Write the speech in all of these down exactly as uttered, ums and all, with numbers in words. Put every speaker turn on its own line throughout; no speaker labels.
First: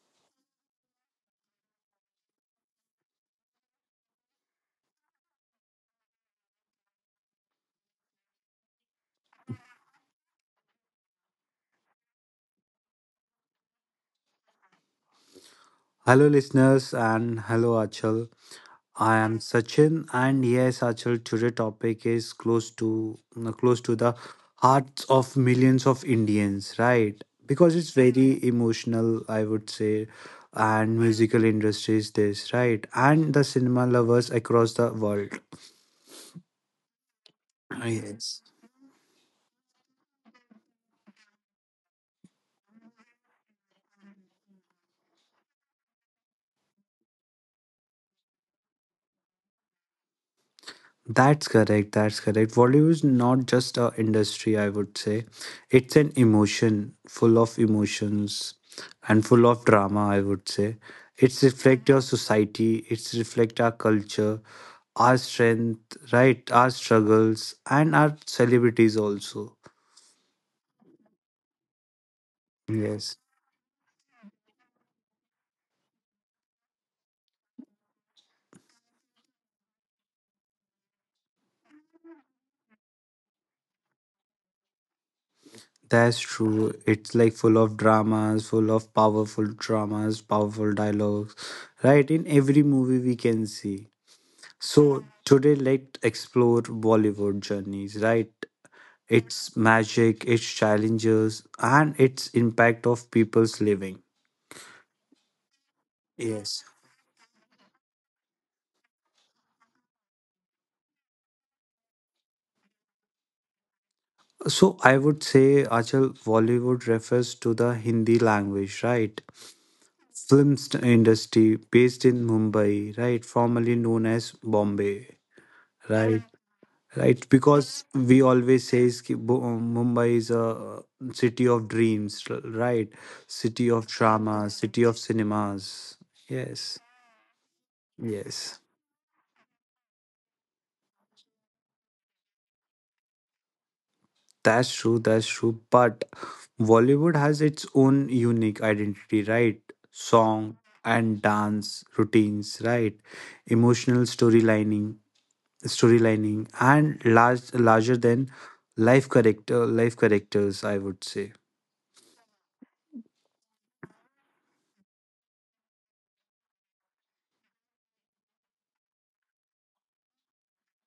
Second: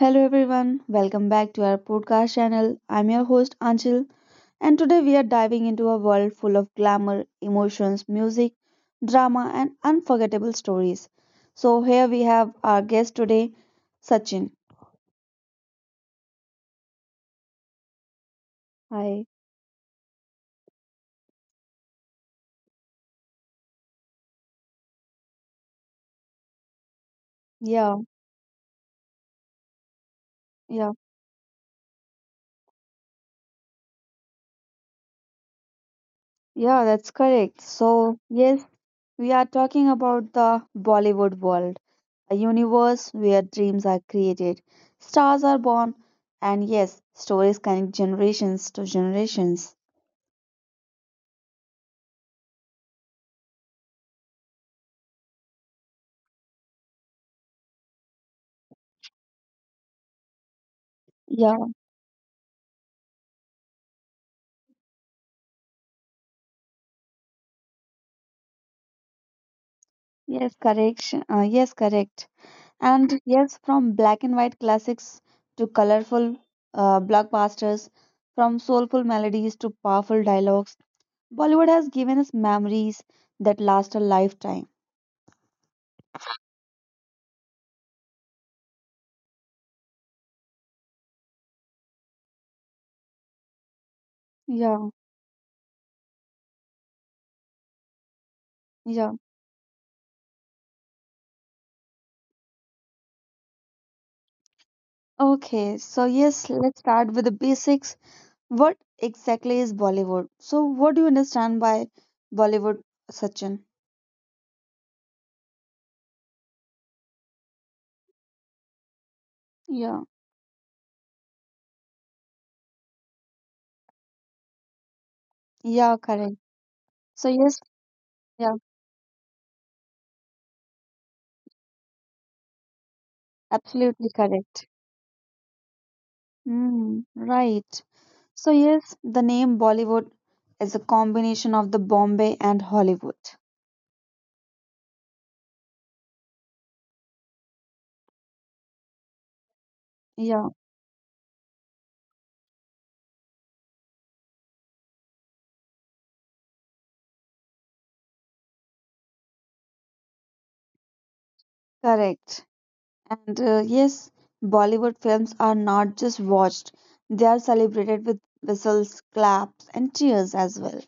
Hello everyone, welcome back to our podcast channel. I'm your host Anchil, and today we are diving into a world full of glamour, emotions, music, drama, and unforgettable stories. So here we have our guest today, Sachin.
Hello, listeners, and hello, Achal. I
Hi.
am Sachin, and yes, Achal, today topic is close to close to the hearts of millions of Indians, right? Because it's
Yeah,
very emotional, I would say,
yeah,
and musical industry is this, right? And the cinema lovers across the world.
yeah, that's correct. So,
Yes.
yes, we are talking about the Bollywood world, a universe where dreams are created, stars are born, and yes, stories connect generations to generations.
That's correct. That's correct. Bollywood is not just a industry, I would say. It's an emotion, full of emotions and full of drama, I would say. It's reflect your society, it's reflect our culture, our strength, right? Our struggles and our celebrities also.
Yes, correct. Uh, yes, correct.
Yes,
And yes, from black and white classics to colorful uh, blockbusters, from soulful melodies to powerful dialogues, Bollywood has given us memories that last a lifetime.
that's true. It's like full of dramas, full of powerful dramas, powerful dialogues, right? In every movie we can see.
Yeah,
So today let's explore Bollywood journeys, right?
yeah.
Its magic, its challenges, and its impact of people's living.
Okay, so yes,
Yes.
let's start with the basics. What exactly is Bollywood? So, what do you understand by Bollywood, Sachin?
So I would say Achal Bollywood refers to the Hindi language, right?
Yeah,
Film st- industry based in Mumbai, right? Formerly known as Bombay,
yeah,
right?
correct. So,
Right,
yes,
because we
yeah,
always says ki Bo- mumbai is a uh, city of dreams, r- right, city of
absolutely
drama,
correct.
city of cinemas. Yes,
Mm, right. So,
yes.
yes, the name Bollywood is a combination of the Bombay and Hollywood.
That's true that's true but Bollywood has its own unique identity, right? Song
Yeah,
and dance routines, right? Emotional storylining storylining and large larger than life character life characters, I would say,
correct. And uh, yes, Bollywood films are not just watched, they are celebrated with whistles, claps, and cheers as well.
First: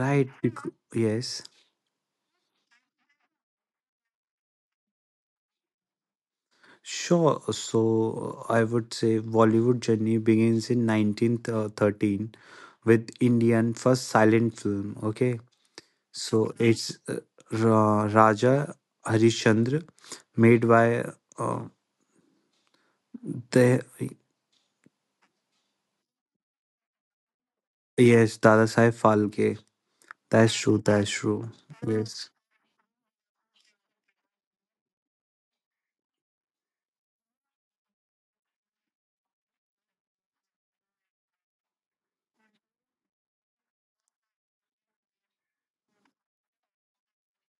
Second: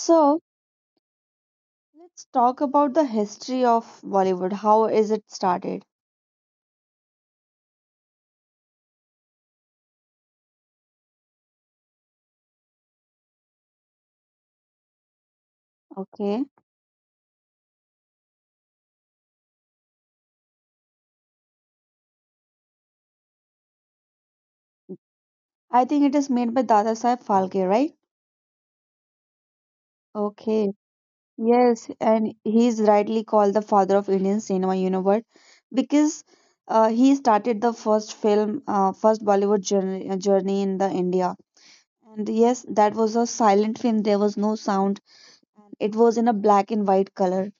right? Bec- yes.
let's talk about the history of Bollywood. How is it started?
Sure. uh, So uh, I would say Bollywood journey begins in nineteen thirteen with Indian first silent film. Okay.
Okay.
So, Mhm. it's uh, Ra- Raja Harishchandra, made by uh, the
I think it is made by Dada Saheb Phalke, right?
yes, Dada Sai Phalke. That's Mhm.
Okay.
true. That's true.
Yes,
Yes.
and he is rightly called the father of Indian cinema universe because uh, he started the first film, uh, first Bollywood journey, uh, journey in the India. And yes, that was a silent film. There was no sound. It was in a black and white color.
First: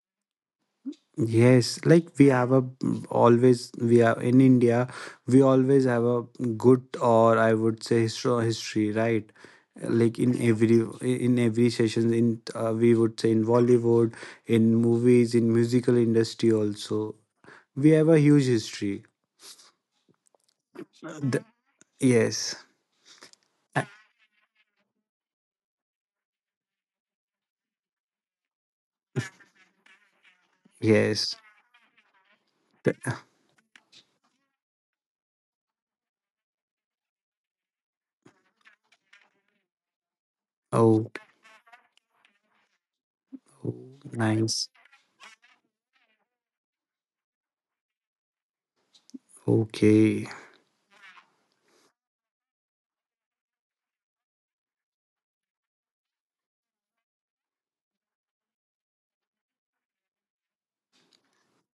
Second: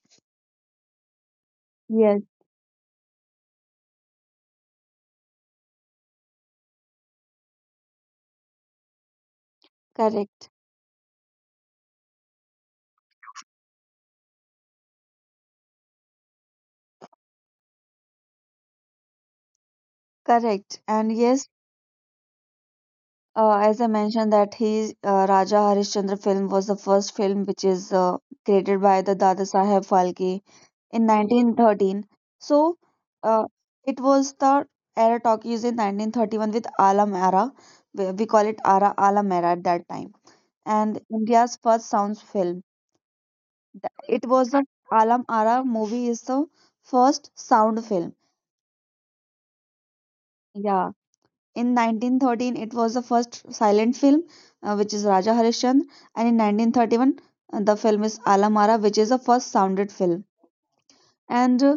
Yes, like
Yes,
we have a always we are in India, we always have a good, or I would say, history, history, right? Like in
correct,
every in every sessions, in uh, we would say, in Bollywood, in movies, in musical industry also, we have a huge history.
correct. And
Uh, the-
yes,
yes.
Uh, as
Uh,
I mentioned, that he uh, Raja Harishchandra film was the first film which is uh, created by the Dada Saheb Phalke in
yes.
nineteen thirteen. So
The-
uh, it was the era talkies in nineteen thirty-one with Alam era. We we call it Ara Alam era at that time. And
oh,
India's first sound film.
oh,
Th- It was the
nice.
Alam Ara movie is the first sound film.
Okay.
Yeah. In nineteen thirteen, it was the first silent film, uh, which is Raja Harishchandra, and in nineteen thirty-one, uh, the film is Alamara, which is the first sounded film. And uh,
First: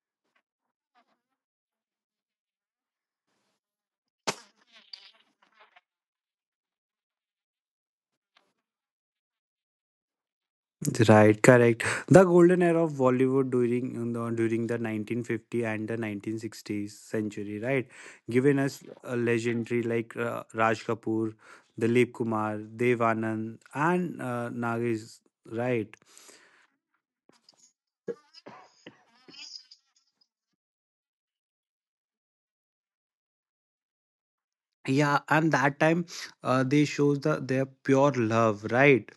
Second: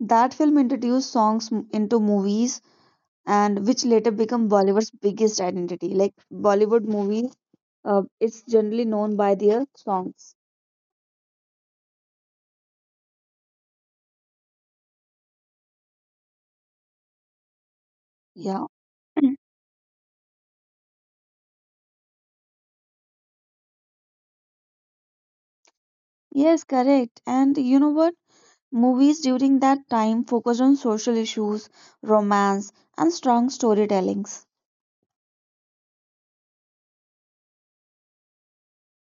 that film introduced songs m- into movies, and which later become Bollywood's biggest identity. Like Bollywood movies, uh, it's generally known by their songs.
Right, correct. The golden era of Bollywood, during you know, during the nineteen fifty and the nineteen sixties century, right? Given
Yeah.
us a legendary like uh, Raj Kapoor, Dilip Kumar, Dev Anand, and uh, Nagesh, right?
Yes, correct. And you know what? Movies during that time focused on social issues, romance, and strong storytellings.
Yeah, and that time, uh, they shows the their pure love, right?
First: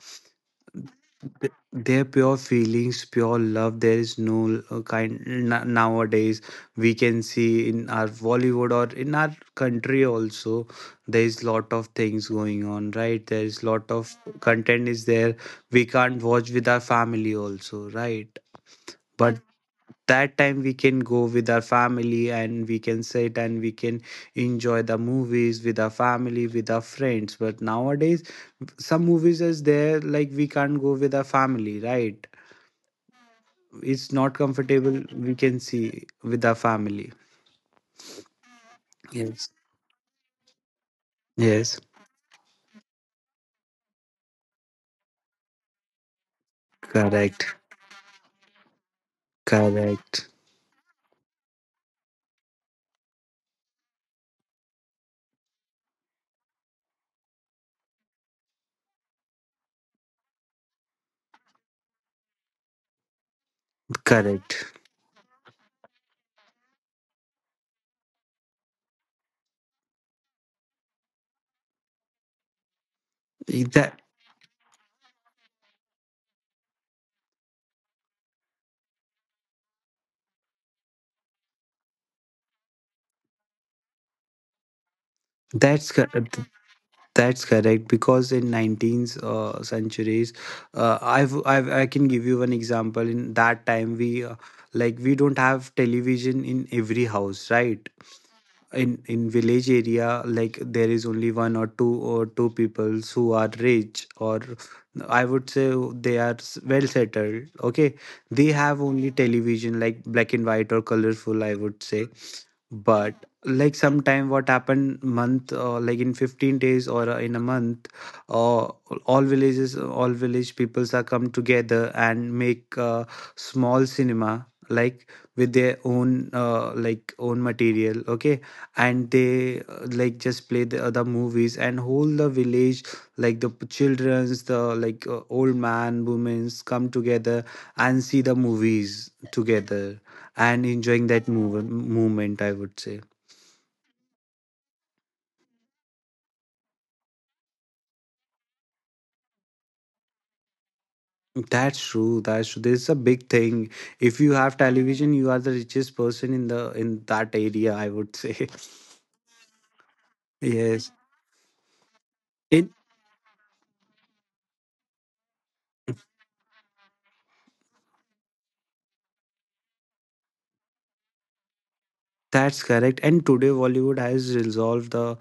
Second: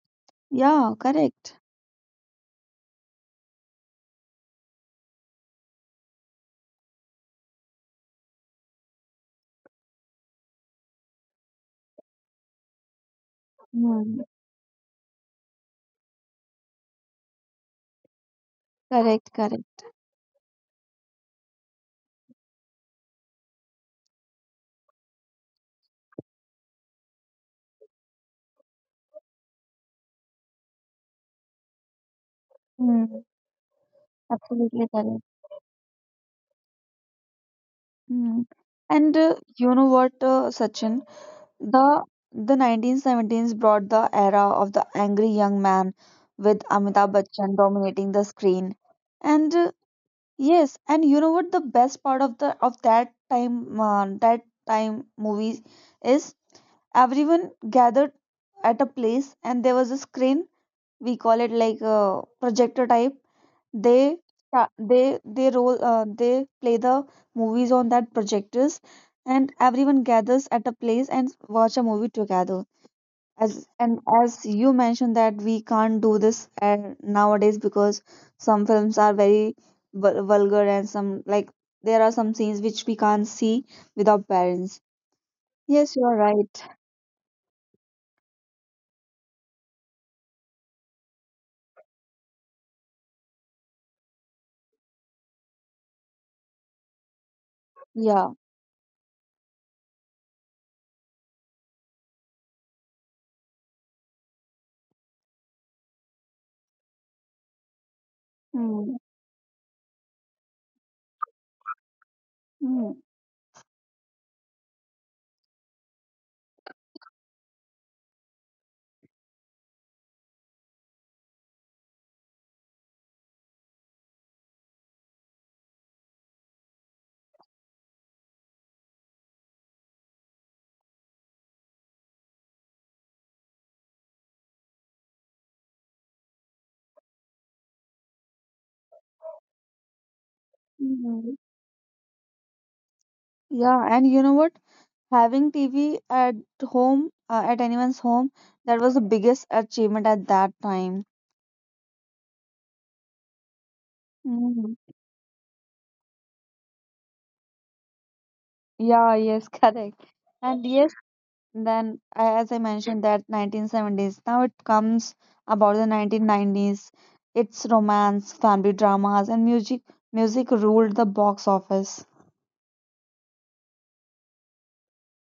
Yeah,
Th-
correct.
their pure feelings, pure love. There is no uh, kind, n- nowadays we can see in our Bollywood or in our country also. There is lot of things going on, right? There is lot of
Mm,
content is there, we can't watch with our family also, right?
correct,
But
correct.
that time we can go with our family and we can sit and we can enjoy the movies with our family, with our friends, but nowadays some movies is there like we can't go with our family, right?
Mm,
It's not
absolutely
comfortable
correct.
we can see with our family.
Mm. And uh,
Yes,
you know what, uh, Sachin?
yes.
The the nineteen seventies brought the era of the angry young man with Amitabh Bachchan
Correct,
dominating the screen. And uh,
correct,
yes, and you know what the best part of the of that time uh, that time movies is everyone gathered at a place and there was a screen we call it like a projector type. They
correct.
sta- they they roll, uh, they play the movies on that projectors, and everyone gathers at a place and watch a movie together. As and
that
as you mentioned that we can't do this uh, nowadays because some films are very vul- vulgar and some like there are some scenes which we can't see without parents.
that's
Yes, you are
correct.
right.
That's correct because in nineteenth uh, centuries, uh, I've, I've I can give you one example. In that time, we uh, like we don't have television in every house, right?
Yeah.
In in village area, like there is only one or two or two peoples who are rich, or I would say they are s- well settled. Okay, they have
Hmm.
only television like black and white or colorful, I would say.
Hmm.
But like sometime what happened month, uh, like in fifteen days or uh, in a month, uh, all villages all village peoples are come together and make a small cinema, like with their own uh, like own material. Okay. And they uh, like just play the other movies, and whole the village, like the children's, the like uh, old man, women's come together and see the movies together and enjoying that
Hmm.
move- movement, I would say.
Yeah, and you know what? Having T V at home, uh, at anyone's home, that was the biggest achievement at that time.
That's true that's true This is a big thing. If you have
Mhm.
television, you are the richest person in the in that area, I would say.
Yeah, yes, correct. And yes,
Yes.
then a- as I
it
mentioned that nineteen seventies, now it comes about the nineteen nineties. It's romance, family dramas, and music. Music ruled the box office.
That's correct. And today Bollywood has resolved the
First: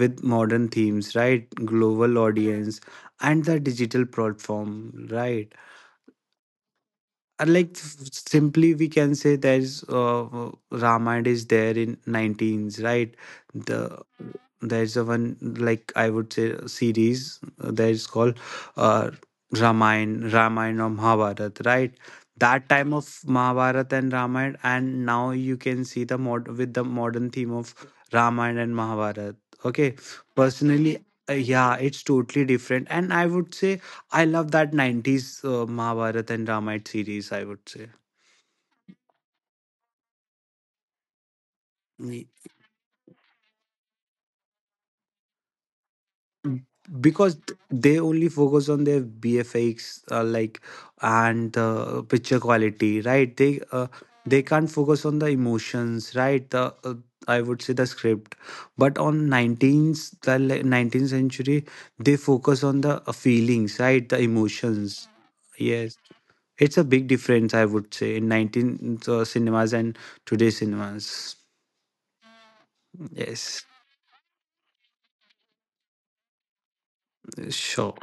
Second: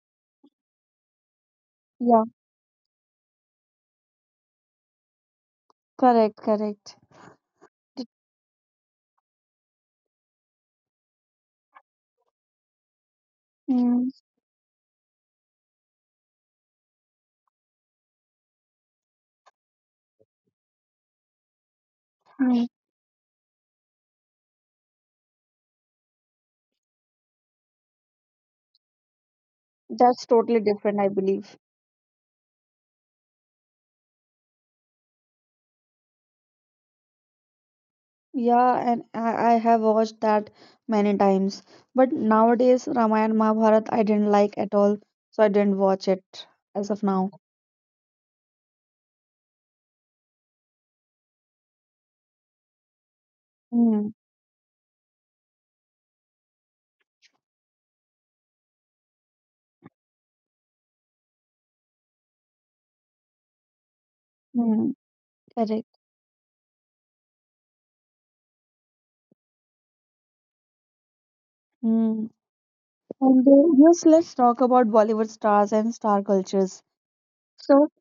with modern themes, right? Global
Yeah,
audience, and the digital platform, right?
correct, correct.
And like, f- simply we can say, there's uh, Ramayana is there in nineteens, right? The
Mm,
there's a one, like I would say, a series uh, that is called uh, Ramayana, Ramayana or Mahabharata, right?
mm.
That time of Mahabharat and Ramayana, and now you can see the mod with the modern theme of Ramayana and Mahabharat. Okay,
That's totally different,
personally,
I
uh,
believe.
yeah, it's totally different, and I would say I love that nineties uh, Mahabharata and Ramayana series, I would say.
Yeah, and I, I have watched that many times. But
Mm,
nowadays, Ramayana Mahabharata, I didn't like at all, so I didn't watch it as of now.
Because th- they only focus on their B F X, uh, like, and uh, picture quality, right? They uh,
Mm,
they can't focus on the emotions, right? The uh, I would say the script, but on nineteenth, the le- nineteenth century, they focus on the uh, feelings, right? The
mm,
emotions.
correct.
Yes, it's a big difference, I would say, in nineteenth uh, cinemas and today's cinemas.
Hmm. And
Yes,
uh, yes, let's talk about Bollywood stars and star cultures. So,
sure.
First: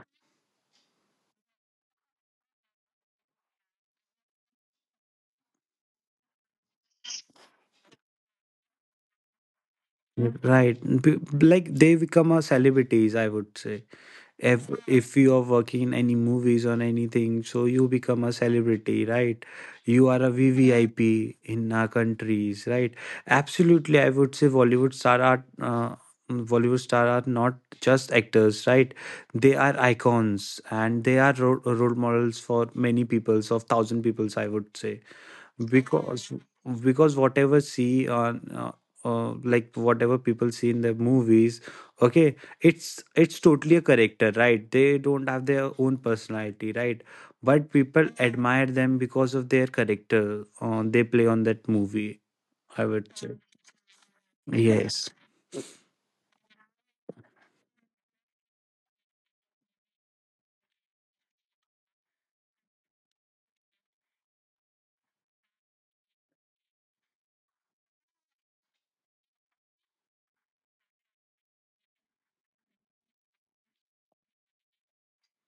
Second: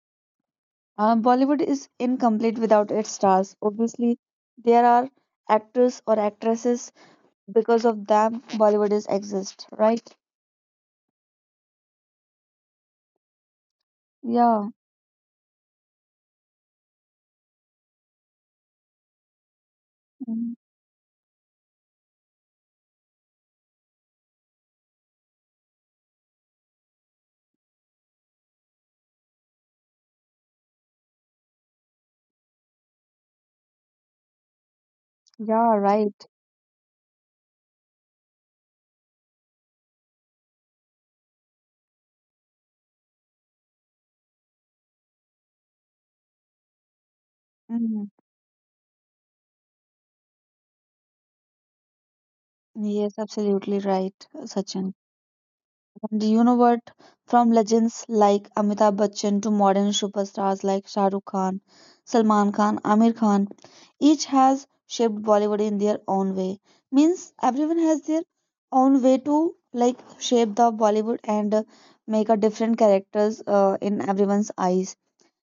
Uh, Bollywood is incomplete without its stars. Obviously, there are actors or actresses. Because of them, Bollywood is exist, right?
Right. B- like, they become a celebrities, I would say. If
Yeah,
if you are working in any movies or anything, so you become a celebrity, right? You are a
mm,
V V I P in our countries, right? Absolutely, I would say Bollywood star are uh, Bollywood star are not just actors, right? They are icons and they are ro- role models for many peoples, of thousand peoples, I would say.
yeah, right.
Because because whatever see on uh, uh, like, whatever people see in the movies. Okay, it's it's totally a character, right? They don't have their own personality, right? But
Hmm.
people admire them because of their character, uh, they play on that movie, I would
Yes,
say.
absolutely right, Sachin.
Yes.
And you know what? From legends like Amitabh Bachchan to modern superstars like Shah Rukh Khan, Salman Khan, Amir Khan, each has shaped Bollywood in their own way. Means everyone has their own way to like shape the Bollywood and uh, make a different characters uh, in everyone's eyes.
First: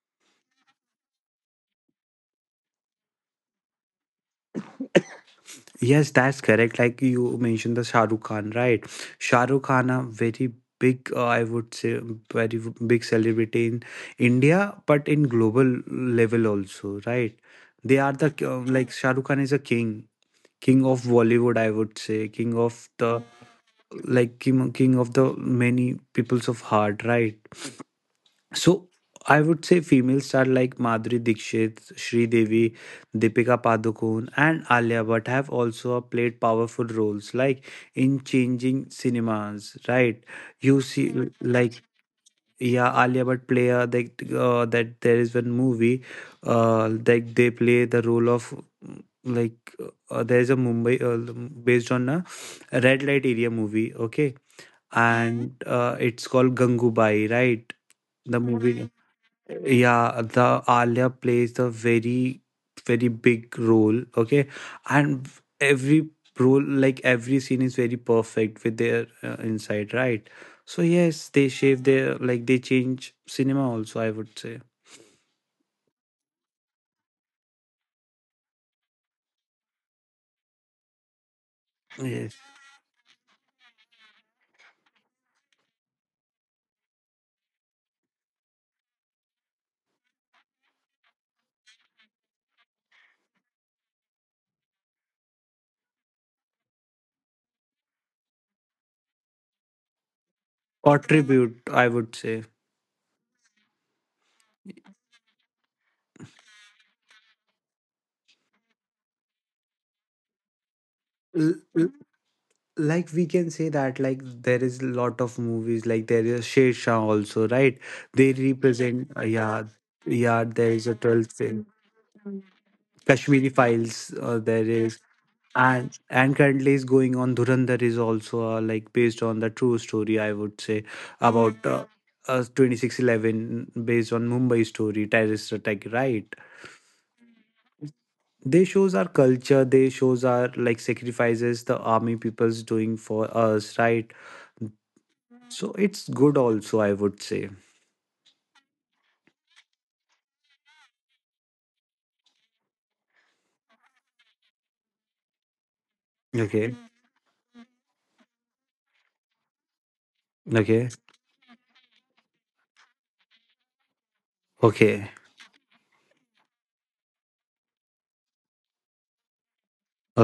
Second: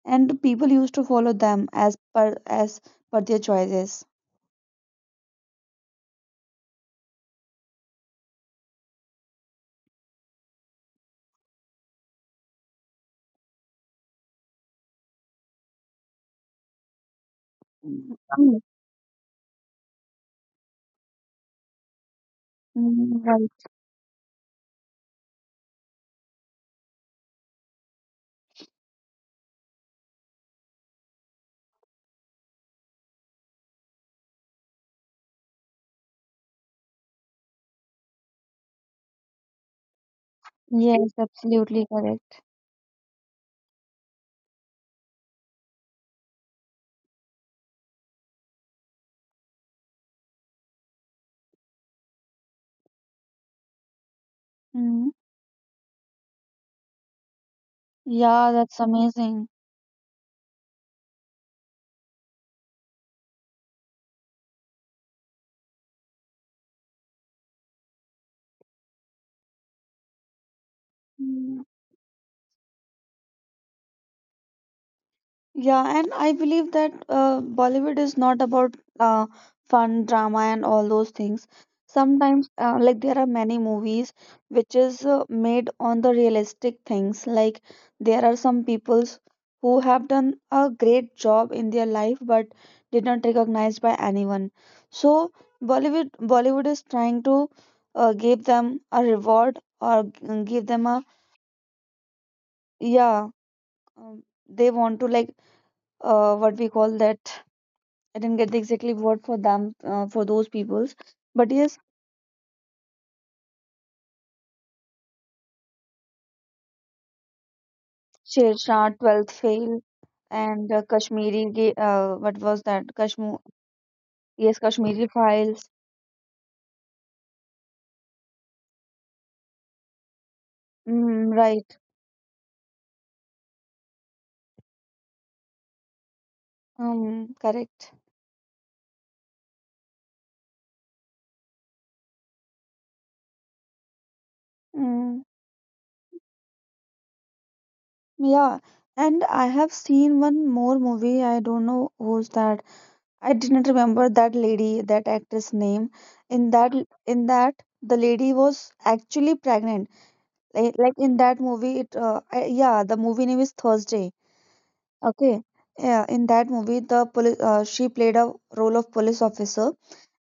And people used to follow them as per as per their choices.
Yes, that's correct. Like you mentioned the Shah Rukh Khan, right? Shah Rukh Khan, a very big, uh, I would say, very big celebrity in India, but in global level also, right? They are
Mm,
the, uh, like, Shah Rukh Khan is a king, king of Bollywood, I would say, king of
mm,
the,
right.
like, king, king of the many peoples of heart, right? So, I would say female star like Madhuri Dixit, Devi, Deepika Padukone, and Alia Bhatt have also played powerful roles, like in changing cinemas, right? You see,
Yes,
Mhm. like,
absolutely correct.
yeah, Alia Bhatt play uh, that uh, that there is one movie, uh, like they play the role of, mm, like, uh, there is a Mumbai, uh, based on a red light area movie. Okay. Mhm.
Mhm.
And uh, it's called Gangubai, right? The
Yeah, that's
movie
amazing.
Yeah, the Alia plays a very, very big role. Okay. And every role, like every scene is very perfect with their uh, inside, right? So yes, they
Mm,
shape their like they change cinema also, I would say.
yeah, and I believe that uh, Bollywood is not about uh, fun, drama, and all those things.
Yes,
Sometimes, uh, like there are many movies which is uh, made on the realistic things. Like there are some peoples who have done a great job in their life but did not recognized by anyone. So Bollywood Bollywood is trying to uh, give them a reward or g- give them a
contribute, I would say.
yeah, um, they want to like uh, what we call that I didn't get the exactly word for them uh, for those peoples, but
L-
yes,
l- like, we can say that, like, there is a lot of movies, like there is Sher Shah also, right? They
Sher Shah,
represent, uh,
Twelfth
yeah,
Fail,
yeah, there
and uh,
is a twelfth
Kashmiri
film,
ga- uh, what was that? Kashmir,
Kashmiri Files, uh,
yes,
there is.
Kashmiri Files.
And and currently is going on Dhurandhar is also, uh, like based on the true story, I would say,
Mm,
about
right.
uh, uh, twenty six eleven, based on Mumbai story terrorist attack, right?
Um, correct.
They shows our culture, they shows our like sacrifices the army people's doing for us, right?
Mm,
So it's good also, I would say.
yeah. And I have seen one more movie. I don't know who's that. I didn't remember that lady, that actress name. In
Okay,
that, in that, the lady was actually pregnant. Like,
okay,
like in that movie, it uh, I, yeah, the movie name is Thursday.
okay,
Okay. Yeah, in that movie, the police, uh, she played a role of police officer,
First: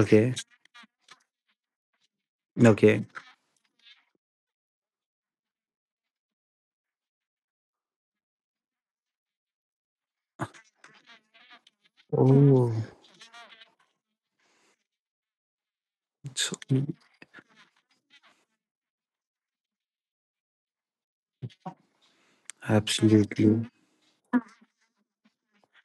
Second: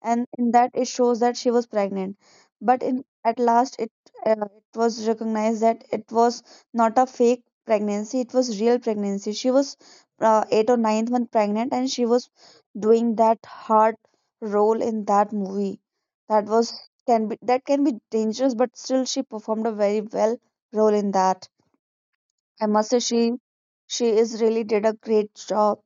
and in that it shows that she was pregnant. But in
okay.
at last, it uh, it was recognized that it was not a fake pregnancy; it was real pregnancy. She was uh, eight or ninth month pregnant, and she was
Oh,
doing that hard role in that movie. That
so,
was can be that can be dangerous, but still she performed a very well role in that. I must say she
absolutely,
she is really did a great job.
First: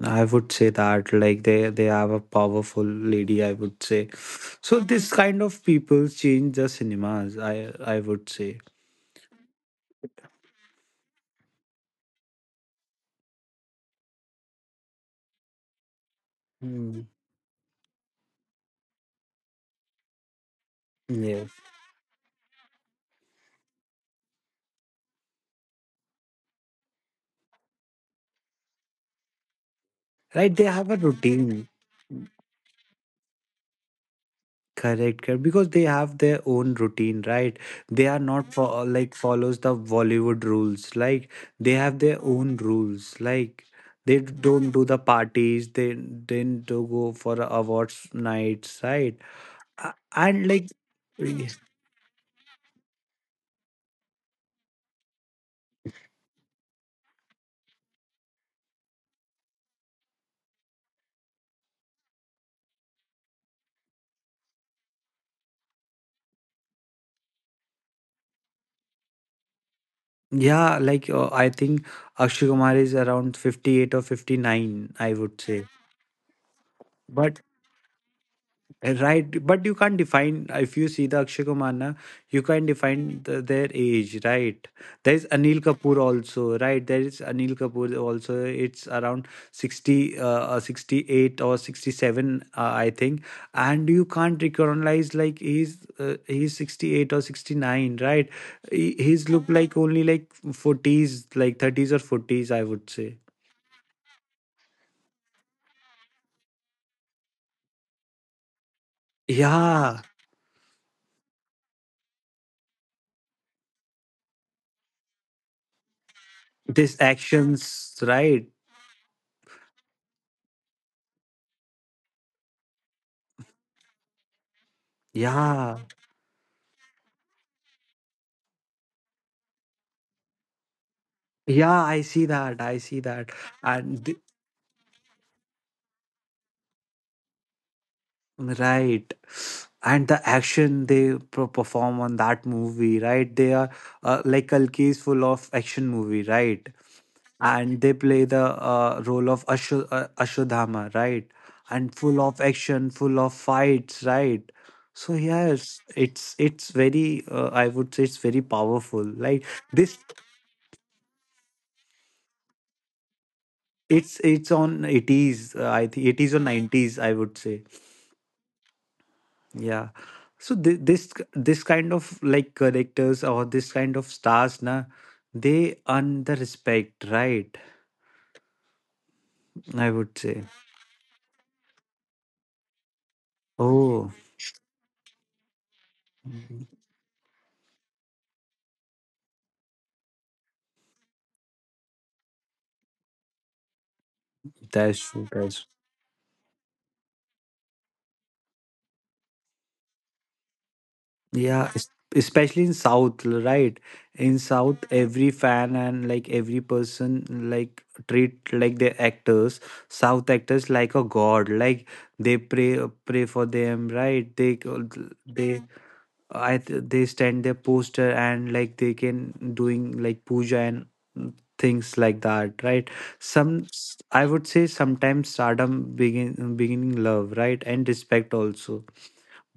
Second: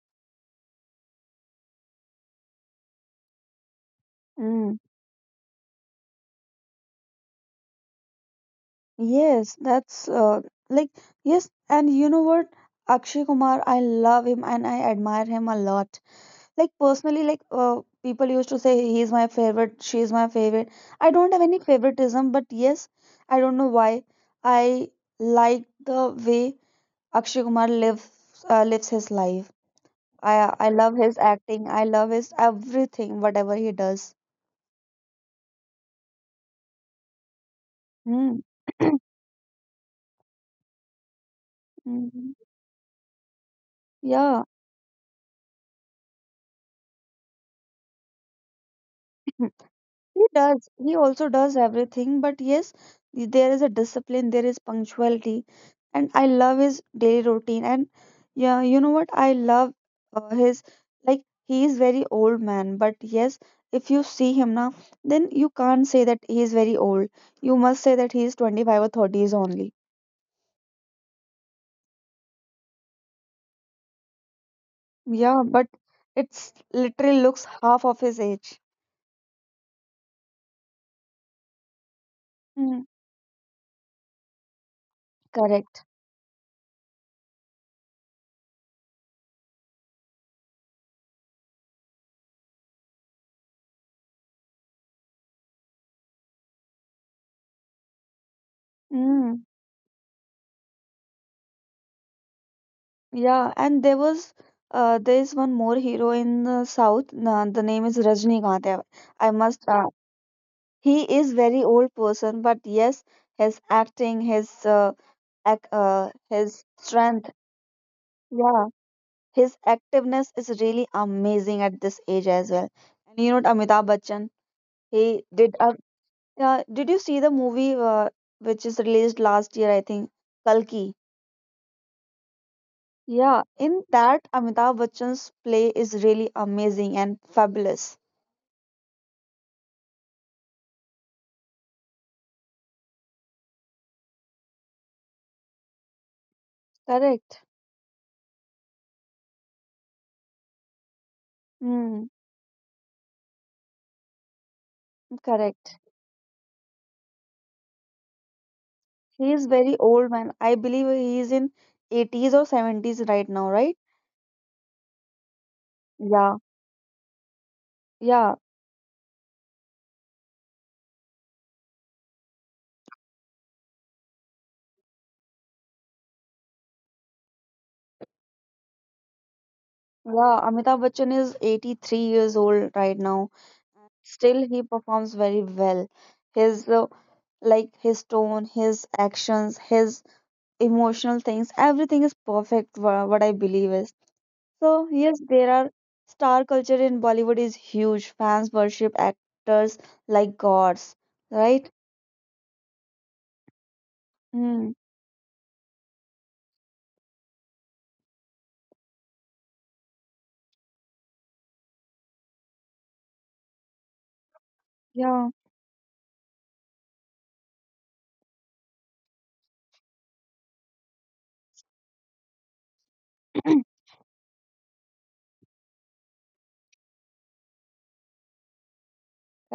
I would say that, like, they they have a powerful lady, I would say.
Mm,
So, hmm this kind of people change the cinemas, I I would say.
yes, that's uh, like yes, and you know what? Akshay Kumar, I love him and I admire him a lot. Like
mm,
personally, like uh, people used to say he's my favorite, she's my favorite. I don't have
yeah,
any favoritism, but yes, I don't know why I like the way Akshay Kumar lives uh, lives his life.
right,
I
they
I
have
love
a
his
routine.
acting. I love his everything, whatever he does.
Correct, correct, because they have their own routine, right? They are
Hmm.
not for, like, follows the Bollywood rules, like they have their
Mhm.
own rules, like they
Yeah,
don't do the parties, they didn't do go for awards nights, right?
he
A- and
does.
like,
He also does everything, but yes, there is a discipline, there is punctuality, and I love his daily routine. And yeah, you know what? I love uh, his like he is very old man, but yes, if you see him now, then you can't say that he is very old. You must say that he is twenty-five or thirties only.
yeah, like uh, I think Akshay Kumar is around fifty-eight or fifty-nine, I would
Yeah,
say.
but it's literally
But,
looks half of his age.
right, but you can't define if you see the Akshay Kumar na, you can't
Mm,
define the, their age, right? There is Anil
correct.
Kapoor also, right? There is Anil Kapoor also. It's around sixty, uh, uh, sixty-eight or sixty-seven, uh, I think. And you can't recognize, like, he's uh, he's sixty-eight or sixty-nine, right? He, he's look
Mm.
like only like forties, like thirties or forties, I would say.
Yeah, and there was uh, there is one more hero in the South. Uh, the name is Rajinikanth. I I must. Uh,
Yeah,
he is very old person, but yes, his acting, his uh, ac uh, his
these
strength,
actions, right?
yeah, his activeness is really amazing at this age as well. And you know, Amitabh Bachchan, he did. Uh,
Yeah.
uh, did you see the movie uh, which is released last year? I think Kalki.
Yeah, I see that. I see that.
Yeah, in
And the,
that Amitabh Bachchan's play is really amazing and fabulous.
right. And the action they pro- perform on that movie, right? They are, uh, like, Kalki is full of action movie, right?
Correct.
And they play the uh, role of Ashu- uh, Ashwadhama, right? And
Hmm,
full of action, full of fights, right? So yes,
correct.
it's it's very, uh, I would say, it's very powerful.
He
Like
is very
this,
old man. I believe he is in eighties or seventies right now, right?
it's it's on eighties, uh, I think eighties
Yeah,
or nineties, I would say.
yeah,
Yeah. So thi- this this kind of, like, characters, or this kind of stars na, they earn the respect, right? I would
yeah.
say.
Amitabh Bachchan is eighty-three years old right now.
Oh,
Still, he performs very well. His uh, like his tone, his actions, his emotional things, everything is perfect. wha- What I believe is. So
that's
yes,
true.
there
That's
are star culture in Bollywood is huge. Fans worship actors like gods,
Yeah,
right?
es- especially in South, l- right? In
Mm,
South, every fan and like every person, like, treat like their actors, South actors, like a god. Like they pray pray for them, right? They go-
yeah,
they I th- they stand their poster and, like, they can doing like puja and things like that, right? Some I would say sometimes stardom begin beginning love, right, and respect also,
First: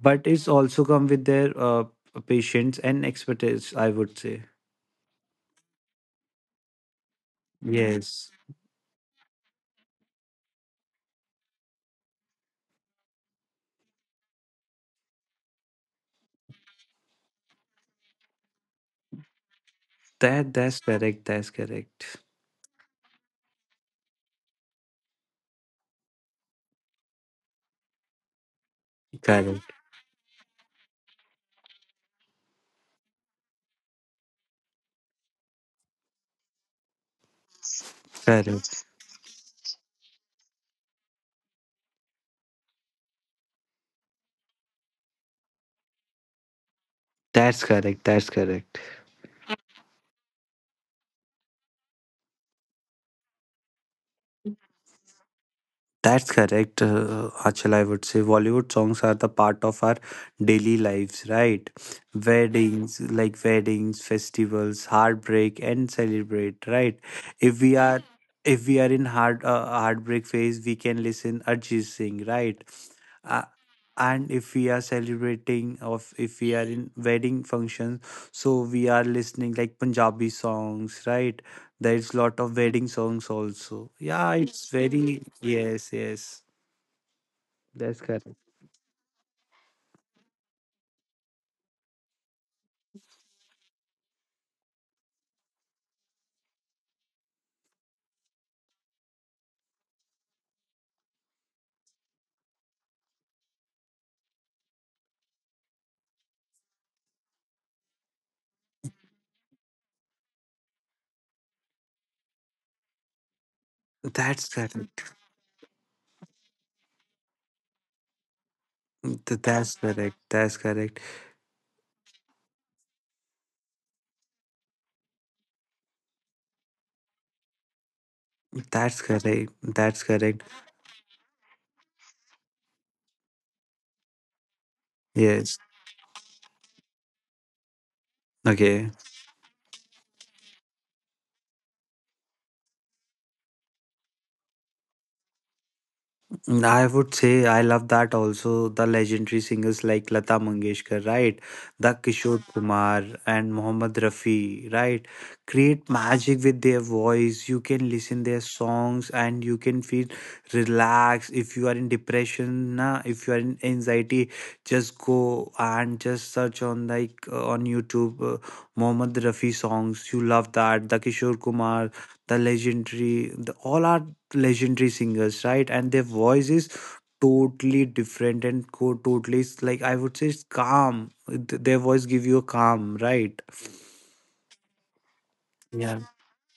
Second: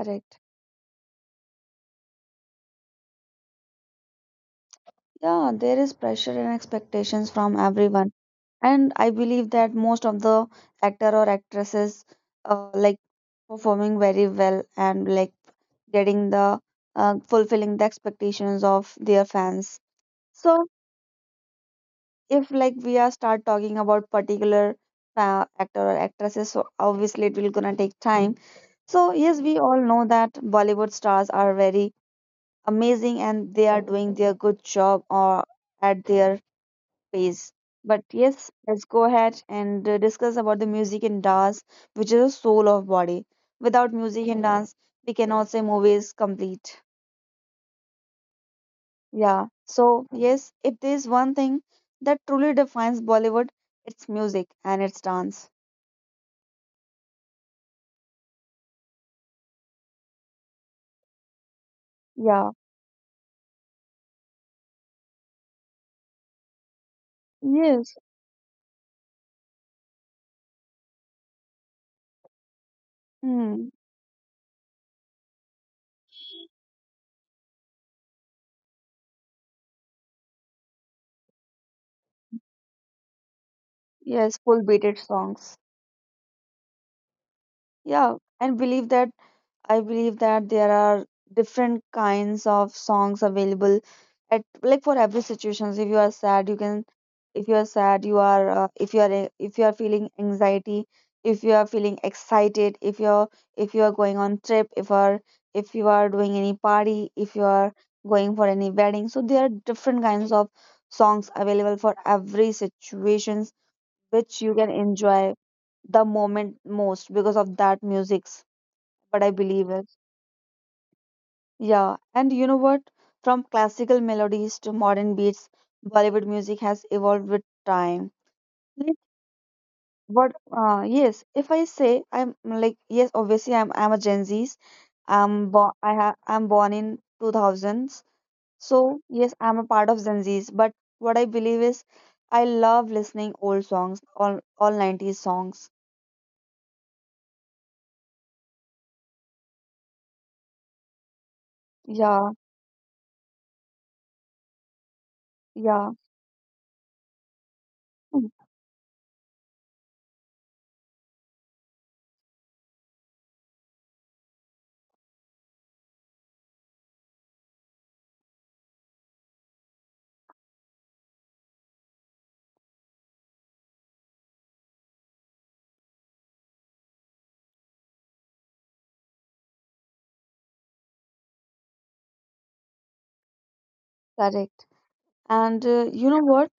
but it's also come with their uh, patience and expertise. I would say
Yeah, there is pressure and expectations from everyone,
yes,
and I believe that most of the actor or actresses uh, like performing very well and like getting the uh, fulfilling the expectations of their fans.
that
So
that's correct. That's correct.
if like we are start talking about particular uh, actor or actresses, so obviously it will gonna take time. So yes, we
Correct.
all know that Bollywood stars are very amazing and they are doing their good job or at their pace. But yes, let's
Correct.
go ahead and uh, discuss about the music and dance, which is the soul of body. Without music and dance, we cannot say movies complete.
That's correct. That's correct.
Yeah. So yes, if there is one thing that truly defines Bollywood, it's music and it's dance.
That's correct, uh, Achal. I would say Bollywood songs are the part of our daily lives, right?
Yeah.
Weddings, like weddings, festivals, heartbreak, and celebrate, right? If we
Yes.
are if we are in heart uh, heartbreak phase, we can listen Arjit Singh, right? uh,
Mm.
and if we are celebrating or if we are in wedding functions, so we are listening like Punjabi songs, right? There's lot of wedding songs also, yeah,
Yes. Full
it's
beaded
very,
songs.
yes, yes. That's
Yeah.
correct.
And believe that I believe that there are different kinds of songs available at like for every situations. If you are sad, you can. If you are sad, you are. Uh, if you are a- if you are feeling anxiety, if you are feeling excited, if you're if you are going on trip, if are if you are doing any party, if you are going for any wedding. So there are different kinds of songs available for every situations which
That's
you can
correct.
enjoy the moment most because of that music's. But I
Th-
believe
that's
it.
correct, that's correct,
Yeah, and you know what? From classical melodies to modern beats, Bollywood music has evolved with time. Like
that's correct, that's
what?
correct.
Uh, yes. If I say I'm like yes, obviously I'm I'm a Gen Z's. I'm
Yes.
born I have I'm born in two thousands.
Okay.
So yes, I'm a part of Gen Z's. But what I believe is, I love listening old songs, all all nineties songs.
I would say I love that also, the legendary singers like Lata Mangeshkar, right? The
Yeah,
Kishore Kumar and Mohammed Rafi, right? Create
yeah.
magic with their voice. You can listen their songs and you can feel relaxed. If you are in depression, na, if you are in anxiety, just go and just search on like uh, on YouTube uh, Mohammed Rafi songs. You love that. The Kishore Kumar, the legendary the, all are legendary singers, right? And their voice is totally different and co- totally, it's like I would say it's calm. Th- their voice give you a calm, right?
Correct. And uh,
Yeah.
you know what?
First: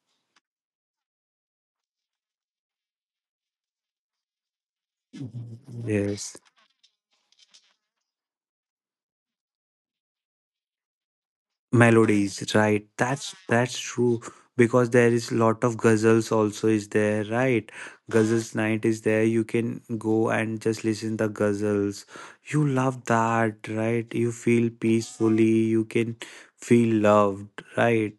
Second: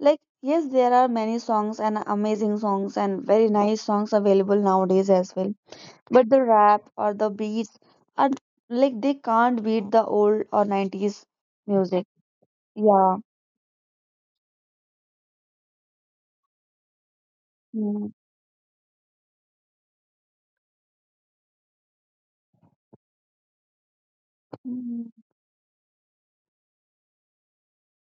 Like, yes, there are many songs and amazing songs and very nice songs available nowadays as well.
Mhm.
But
Yes,
the rap or the beats are like they can't beat the old or nineties music.
melodies, right?
Yeah.
that's that's true, because there is lot of ghazals also is there, right?
Mm.
Ghazals night is there, you can go and just listen the ghazals, you love that, right? You feel
Mm.
peacefully, you can feel loved, right?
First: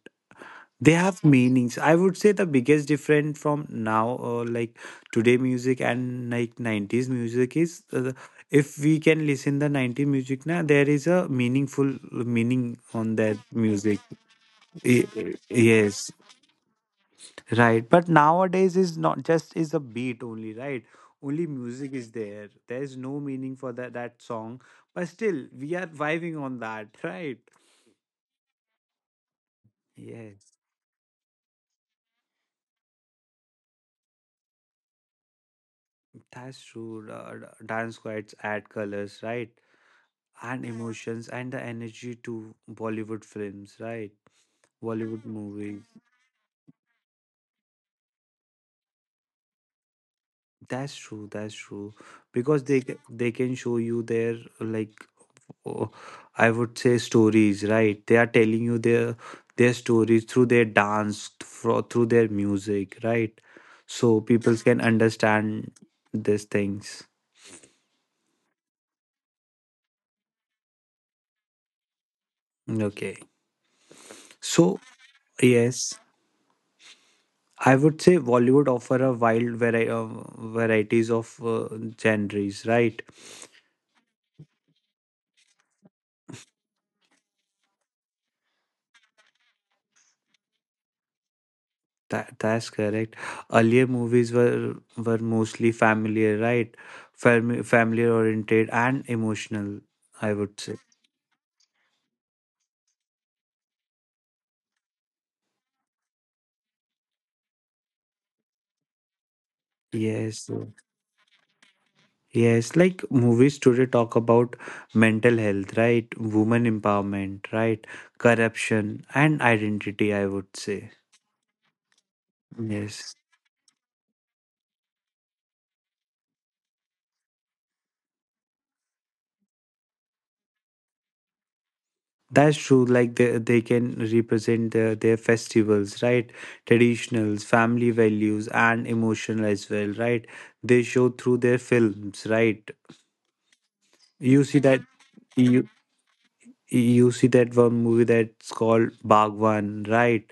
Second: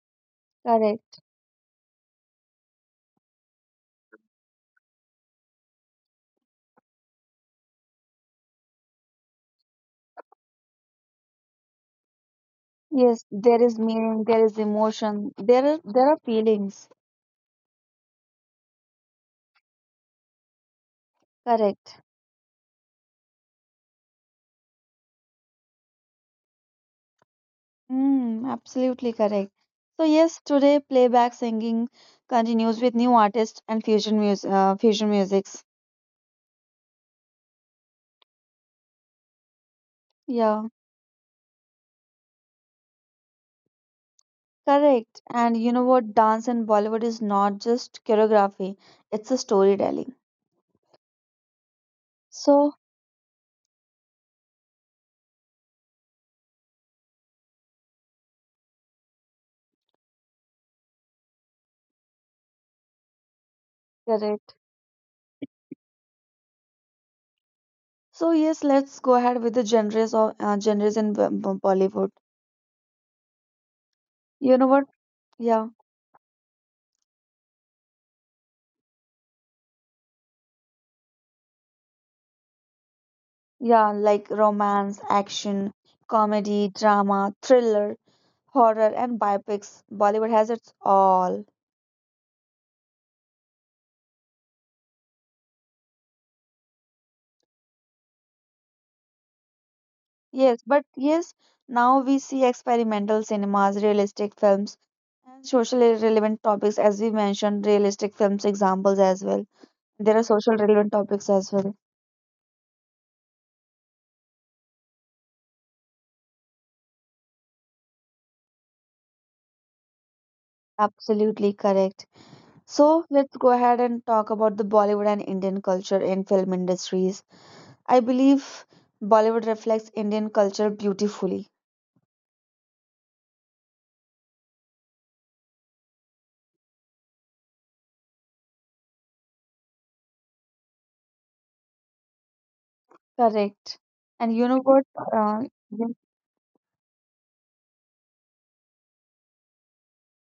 They
Correct.
have meanings. I would say the biggest difference from now uh, like today music and like nineties music is uh, if we can listen the nineties music now, there is a meaningful meaning on
Yes,
that
there is
music.
meaning, there is
Y-
emotion, there are there
yes,
are feelings.
right? But nowadays is not just is a beat only, right? Only music
Correct.
is there, there is no meaning for that that song, but still we are vibing on that, right?
Mm, absolutely correct. So yes,
Yes,
today playback singing continues with new artists and fusion music, uh, fusion music.
that's true. Uh, dance squads add colors, right? And
Yeah,
Mm, emotions and the energy to Bollywood films, right?
correct.
Bollywood mm,
And you
movies.
know what? Dance in Bollywood is not just choreography, it's a storytelling.
That's true. That's true. Because
So,
they ca- they can show you their like oh, I would say stories, right? They are telling you their their stories through their dance, thro- through their music, right? So people
Correct.
mm, can understand these things.
So yes, let's go ahead with the genres of uh, genres in Bo- Bo- Bollywood.
Okay.
You know
So
what? Yeah,
yes. I would say Bollywood offer a wild vari- uh, varieties of uh, genres, right?
yeah, like romance, action, comedy, drama, thriller, horror, and biopics. Bollywood has its all.
That that's correct. Earlier movies were were mostly familiar, right? Fam- familiar oriented and emotional, I would
Yes,
say.
but yes, now we see experimental cinemas, realistic films, and socially relevant topics, as we mentioned, realistic films examples as well. There are
Yes.
social relevant topics as well.
Yes, like movies today talk about mental health, right? Women empowerment, right? Corruption and identity, I would say.
Absolutely correct. So
Yes.
let's go ahead and talk about the Bollywood and Indian culture in film industries. I believe Bollywood reflects Indian culture beautifully.
That's true. Like they, they can represent their, their festivals, right? Traditionals, family values, and emotional as well, right? They show through their films, right?
Correct. And
You
you
see
know
that,
what? Uh,
you
yeah.
you see that one movie that's called Bhagwan, right?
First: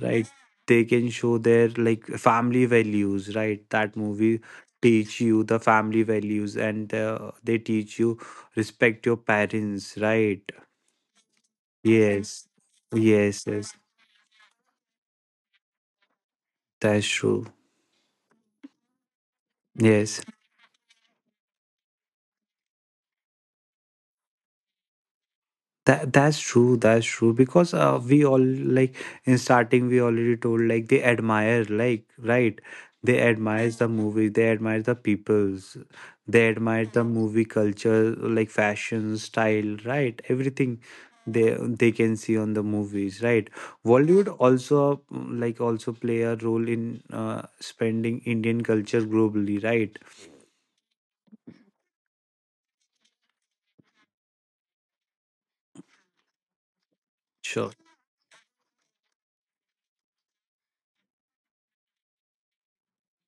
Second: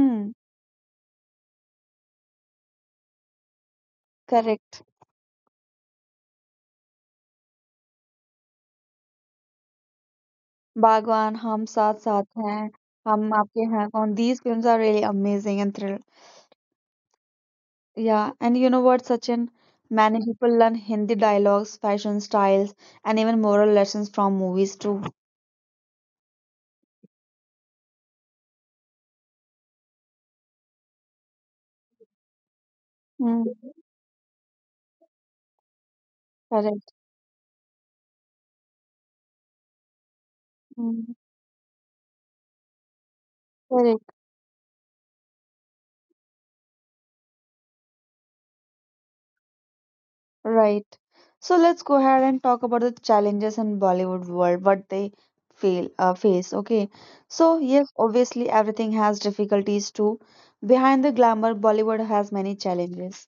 Right. They can show their like family values, right? That movie
correct.
teach you the family values and uh, they teach you respect your parents, right?
Bhagwan, 'हम साथ-साथ
Yes.
हैं', 'हम
Yes,
आपके
yes.
हैं कौन', these films are really amazing and thrill.
That's true.
Yeah, and you know what, Sachin?
Yes,
Many people learn Hindi dialogues, fashion styles, and even moral lessons from movies too.
that that's true. That's true because uh, we all like in starting we already told like they admire like right. They
Mm,
admire the movie. They admire the peoples. They admire
correct.
the movie culture, like fashion, style, right? Everything
Mm,
they they can see on the movies, right?
correct.
Bollywood also mm, like also play a role in uh, spending Indian culture globally, right?
Right. So let's go ahead and talk about the challenges in Bollywood world, what they feel uh, face. Okay. So
Sure.
yes, obviously everything has difficulties too. Behind the glamour, Bollywood has many challenges.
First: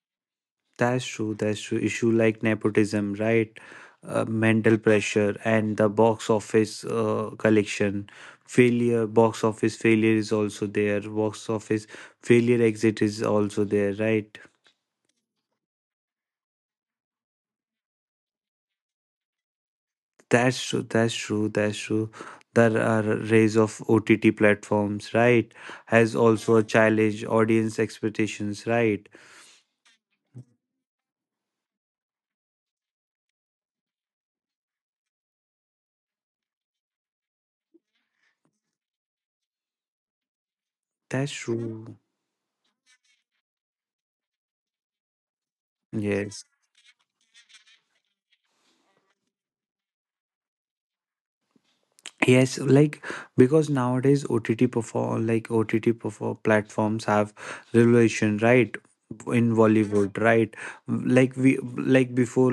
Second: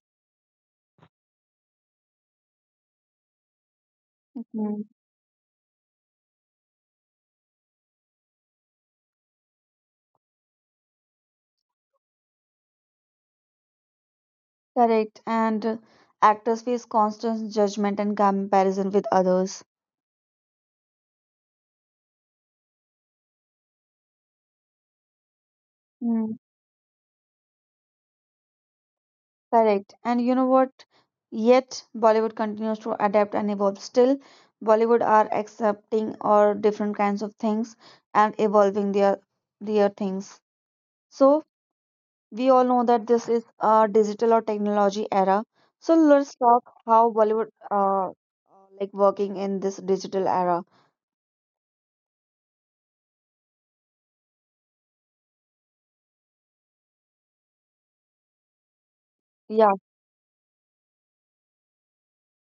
That's true. That's true. Issue like nepotism, right? Uh, mental pressure and the box office uh, collection failure. Box office failure is also there. Box office failure exit is also there, right?
Correct. And uh, actors face constant judgment and comparison with others.
That's true. That's true. That's true. The uh, rise of O T T platforms, right, has
Mm,
also a challenge audience expectations, right?
correct. And you know what? Yet Bollywood continues to adapt and evolve. Still, Bollywood are accepting or different kinds of things and evolving their their things.
That's
So
true.
we all know that this is a digital or technology era. So let's
Yes.
talk how Bollywood uh uh, like working in this digital era.
Yes, like because nowadays O T T perform like O T T perform platforms have relation, right? In
Yeah,
Bollywood, right? Like we like before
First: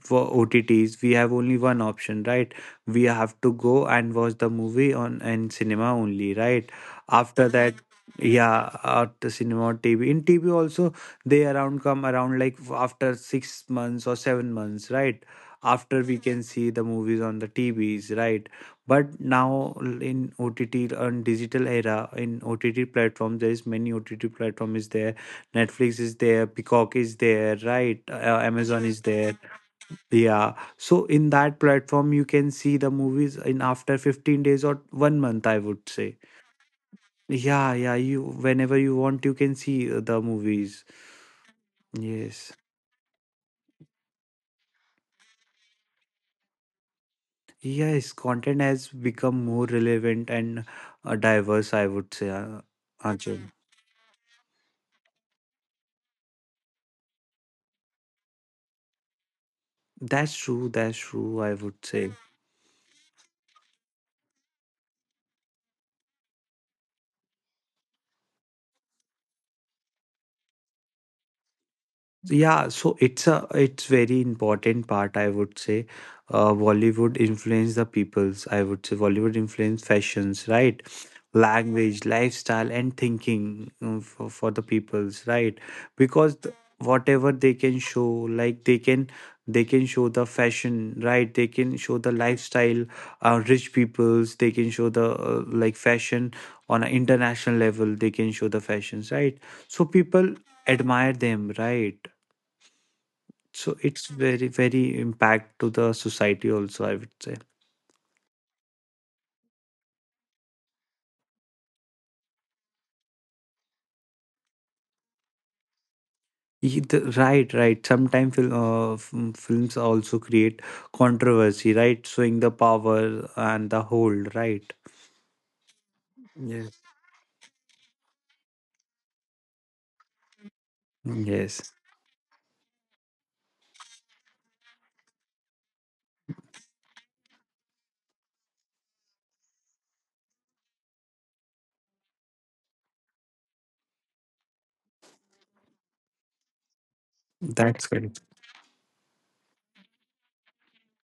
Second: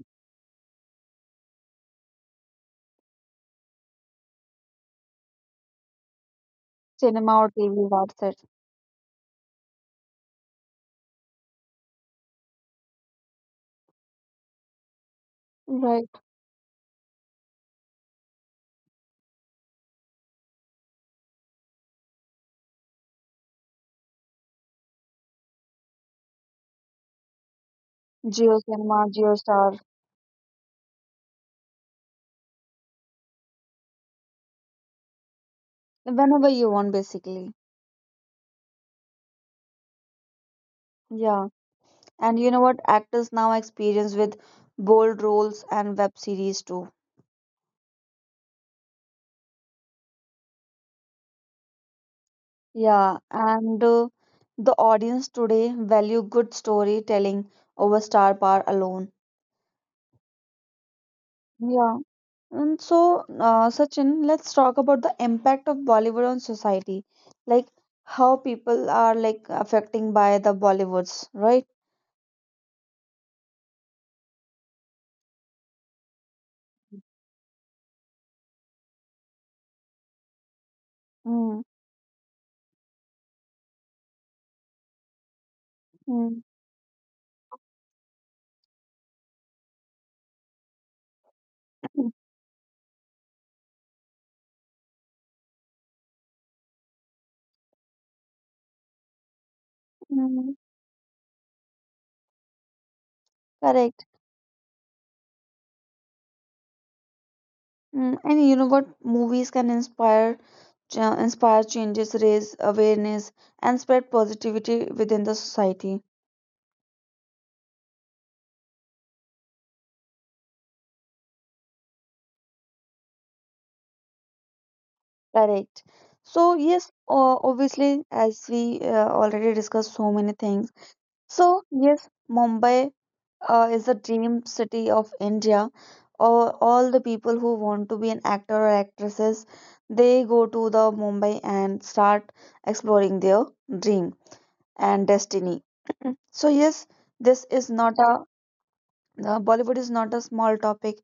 for O T Ts, we have only one option, right? We have to go and watch the movie on in cinema only, right?
cinema
After
or
that,
T V, that's it.
yeah, after cinema or T V. In T V also, they around come around like after six months or seven months, right? After
Right.
we can see the movies on the T Vs, right? But now in OTT and digital era, in OTT platform, there is many OTT platform is there. Netflix is there, Peacock is there, right? Uh,
Geo
amazon
Cinema,
is
Geo
there.
Star,
Yeah, so in that platform you can see the movies in after fifteen days or one month, I would say.
whenever you want, basically.
Yeah yeah you whenever you want, you can see uh, the movies.
Yeah, and you
Yes.
know what? Actors now experience with bold roles and web series too.
Yes, content has become more relevant and uh, diverse, I would say, uh,
Yeah,
Anchal.
and uh, the audience today value good storytelling over star power alone.
That's true. That's true. I would
Yeah,
say.
and so uh, Sachin, let's talk about the impact of Bollywood on society, like how people are like affecting by the Bollywoods, right?
Yeah, so it's a it's very important part, I would say. Uh, Bollywood influence the peoples. I would say Bollywood influence fashions, right?
Mm,
Language, lifestyle, and thinking um, for, for the peoples, right? Because
mm,
th- whatever they can show, like they can they can show the fashion, right? They can show the lifestyle, uh, rich peoples. They can show the uh, like fashion on an international level. They can show the fashions, right? So people
mm,
admire them, right? So
correct.
it's very, very impact to the society also, I would say.
Mm, and you know what? Movies can inspire, cha- inspire changes, raise awareness, and spread positivity within the society.
Ye- the- Right, right. Sometimes fil- uh, f- mm, films also create controversy, right? Showing the power and the hold, right?
Correct. So
Yes.
yes, uh, obviously, as we uh, already discussed so many things. So
Yes,
yes, Mumbai uh, is the dream city of India. All, all the people who want to be an actor or actresses, they go to the Mumbai and start exploring their dream. And destiny. So, yes, this is
that's
not a
correct.
uh, Bollywood is not a small topic.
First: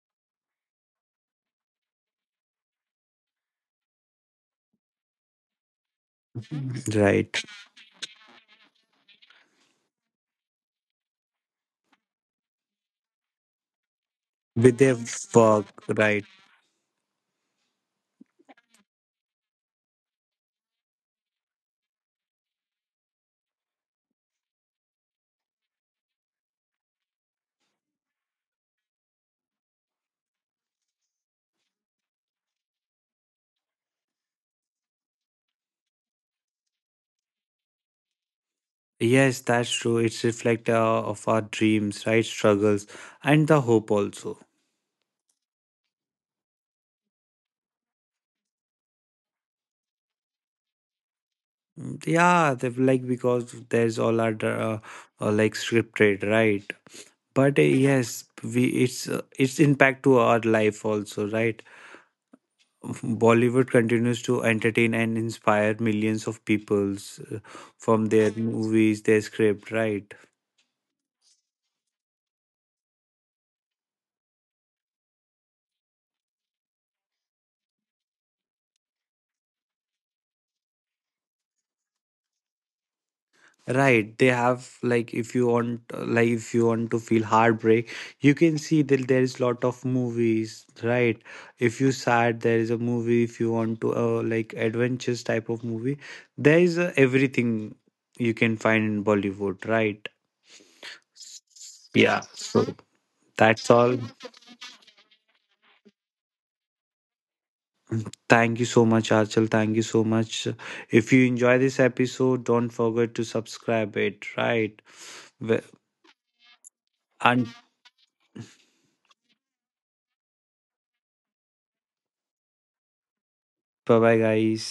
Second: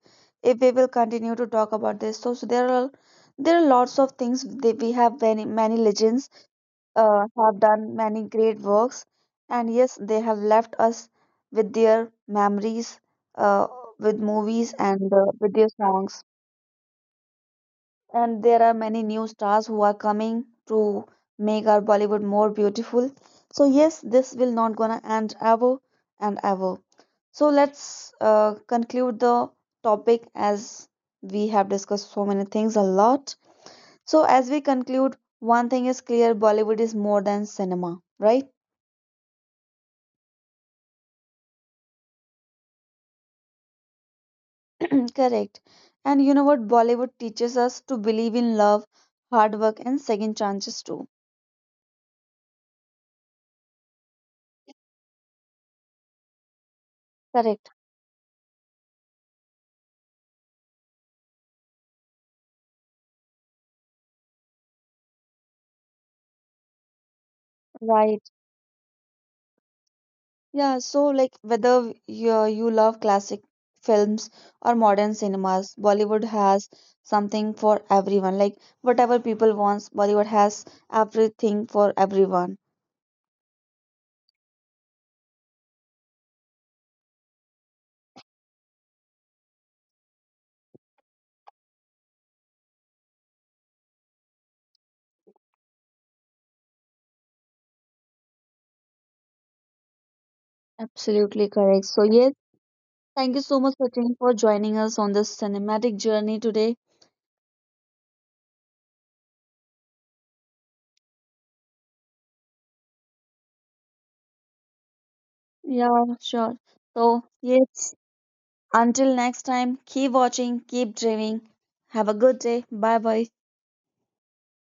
If we will continue to talk about this, so, so there are there are lots of things that we have many many legends uh,
Right.
have done many great works, and yes, they have left us with their memories, uh, with movies
With their
and uh, with
work,
their songs,
right.
and there are many new stars who are coming to make our Bollywood more beautiful. So yes, this will not gonna end ever and ever. So let's uh, conclude the topic, as we have discussed so many things a lot. So as we conclude, one thing is clear: Bollywood is more than cinema, right?
Yes, that's true. It's reflect uh, of our dreams, right? Struggles and the hope also.
Correct. And you know what? Bollywood teaches us to believe in love, hard work, and second chances too.
Mm, yeah, they like because there's all our dra- uh, uh, like scripted, right? But uh,
Correct.
yes, we it's uh, its impact to our life also, right? Bollywood continues to entertain and inspire millions of peoples uh, from
Right.
their Mhm. movies, their script, right?
Yeah, so like whether you, uh, you love classic films or modern cinemas, Bollywood has something for everyone. Like whatever people wants, Bollywood has everything for everyone.
Right, they have like, if you want, like if you want to feel heartbreak, you can see that there is lot of movies, right? If you sad, there is a movie, if you want to uh, like adventures type of movie, there is uh, everything you can find in Bollywood, right?
Absolutely correct. So
Yeah,
yes,
so
thank you so
that's
much
all.
Sachin for joining us on this cinematic journey today.
Thank you so much, Archal. Thank you so much. If you enjoy this episode, don't forget to subscribe it, right? Well,
Yeah, sure. So
and
yes, until next time, keep watching, keep dreaming. Have a good day. Bye bye.
bye bye, guys.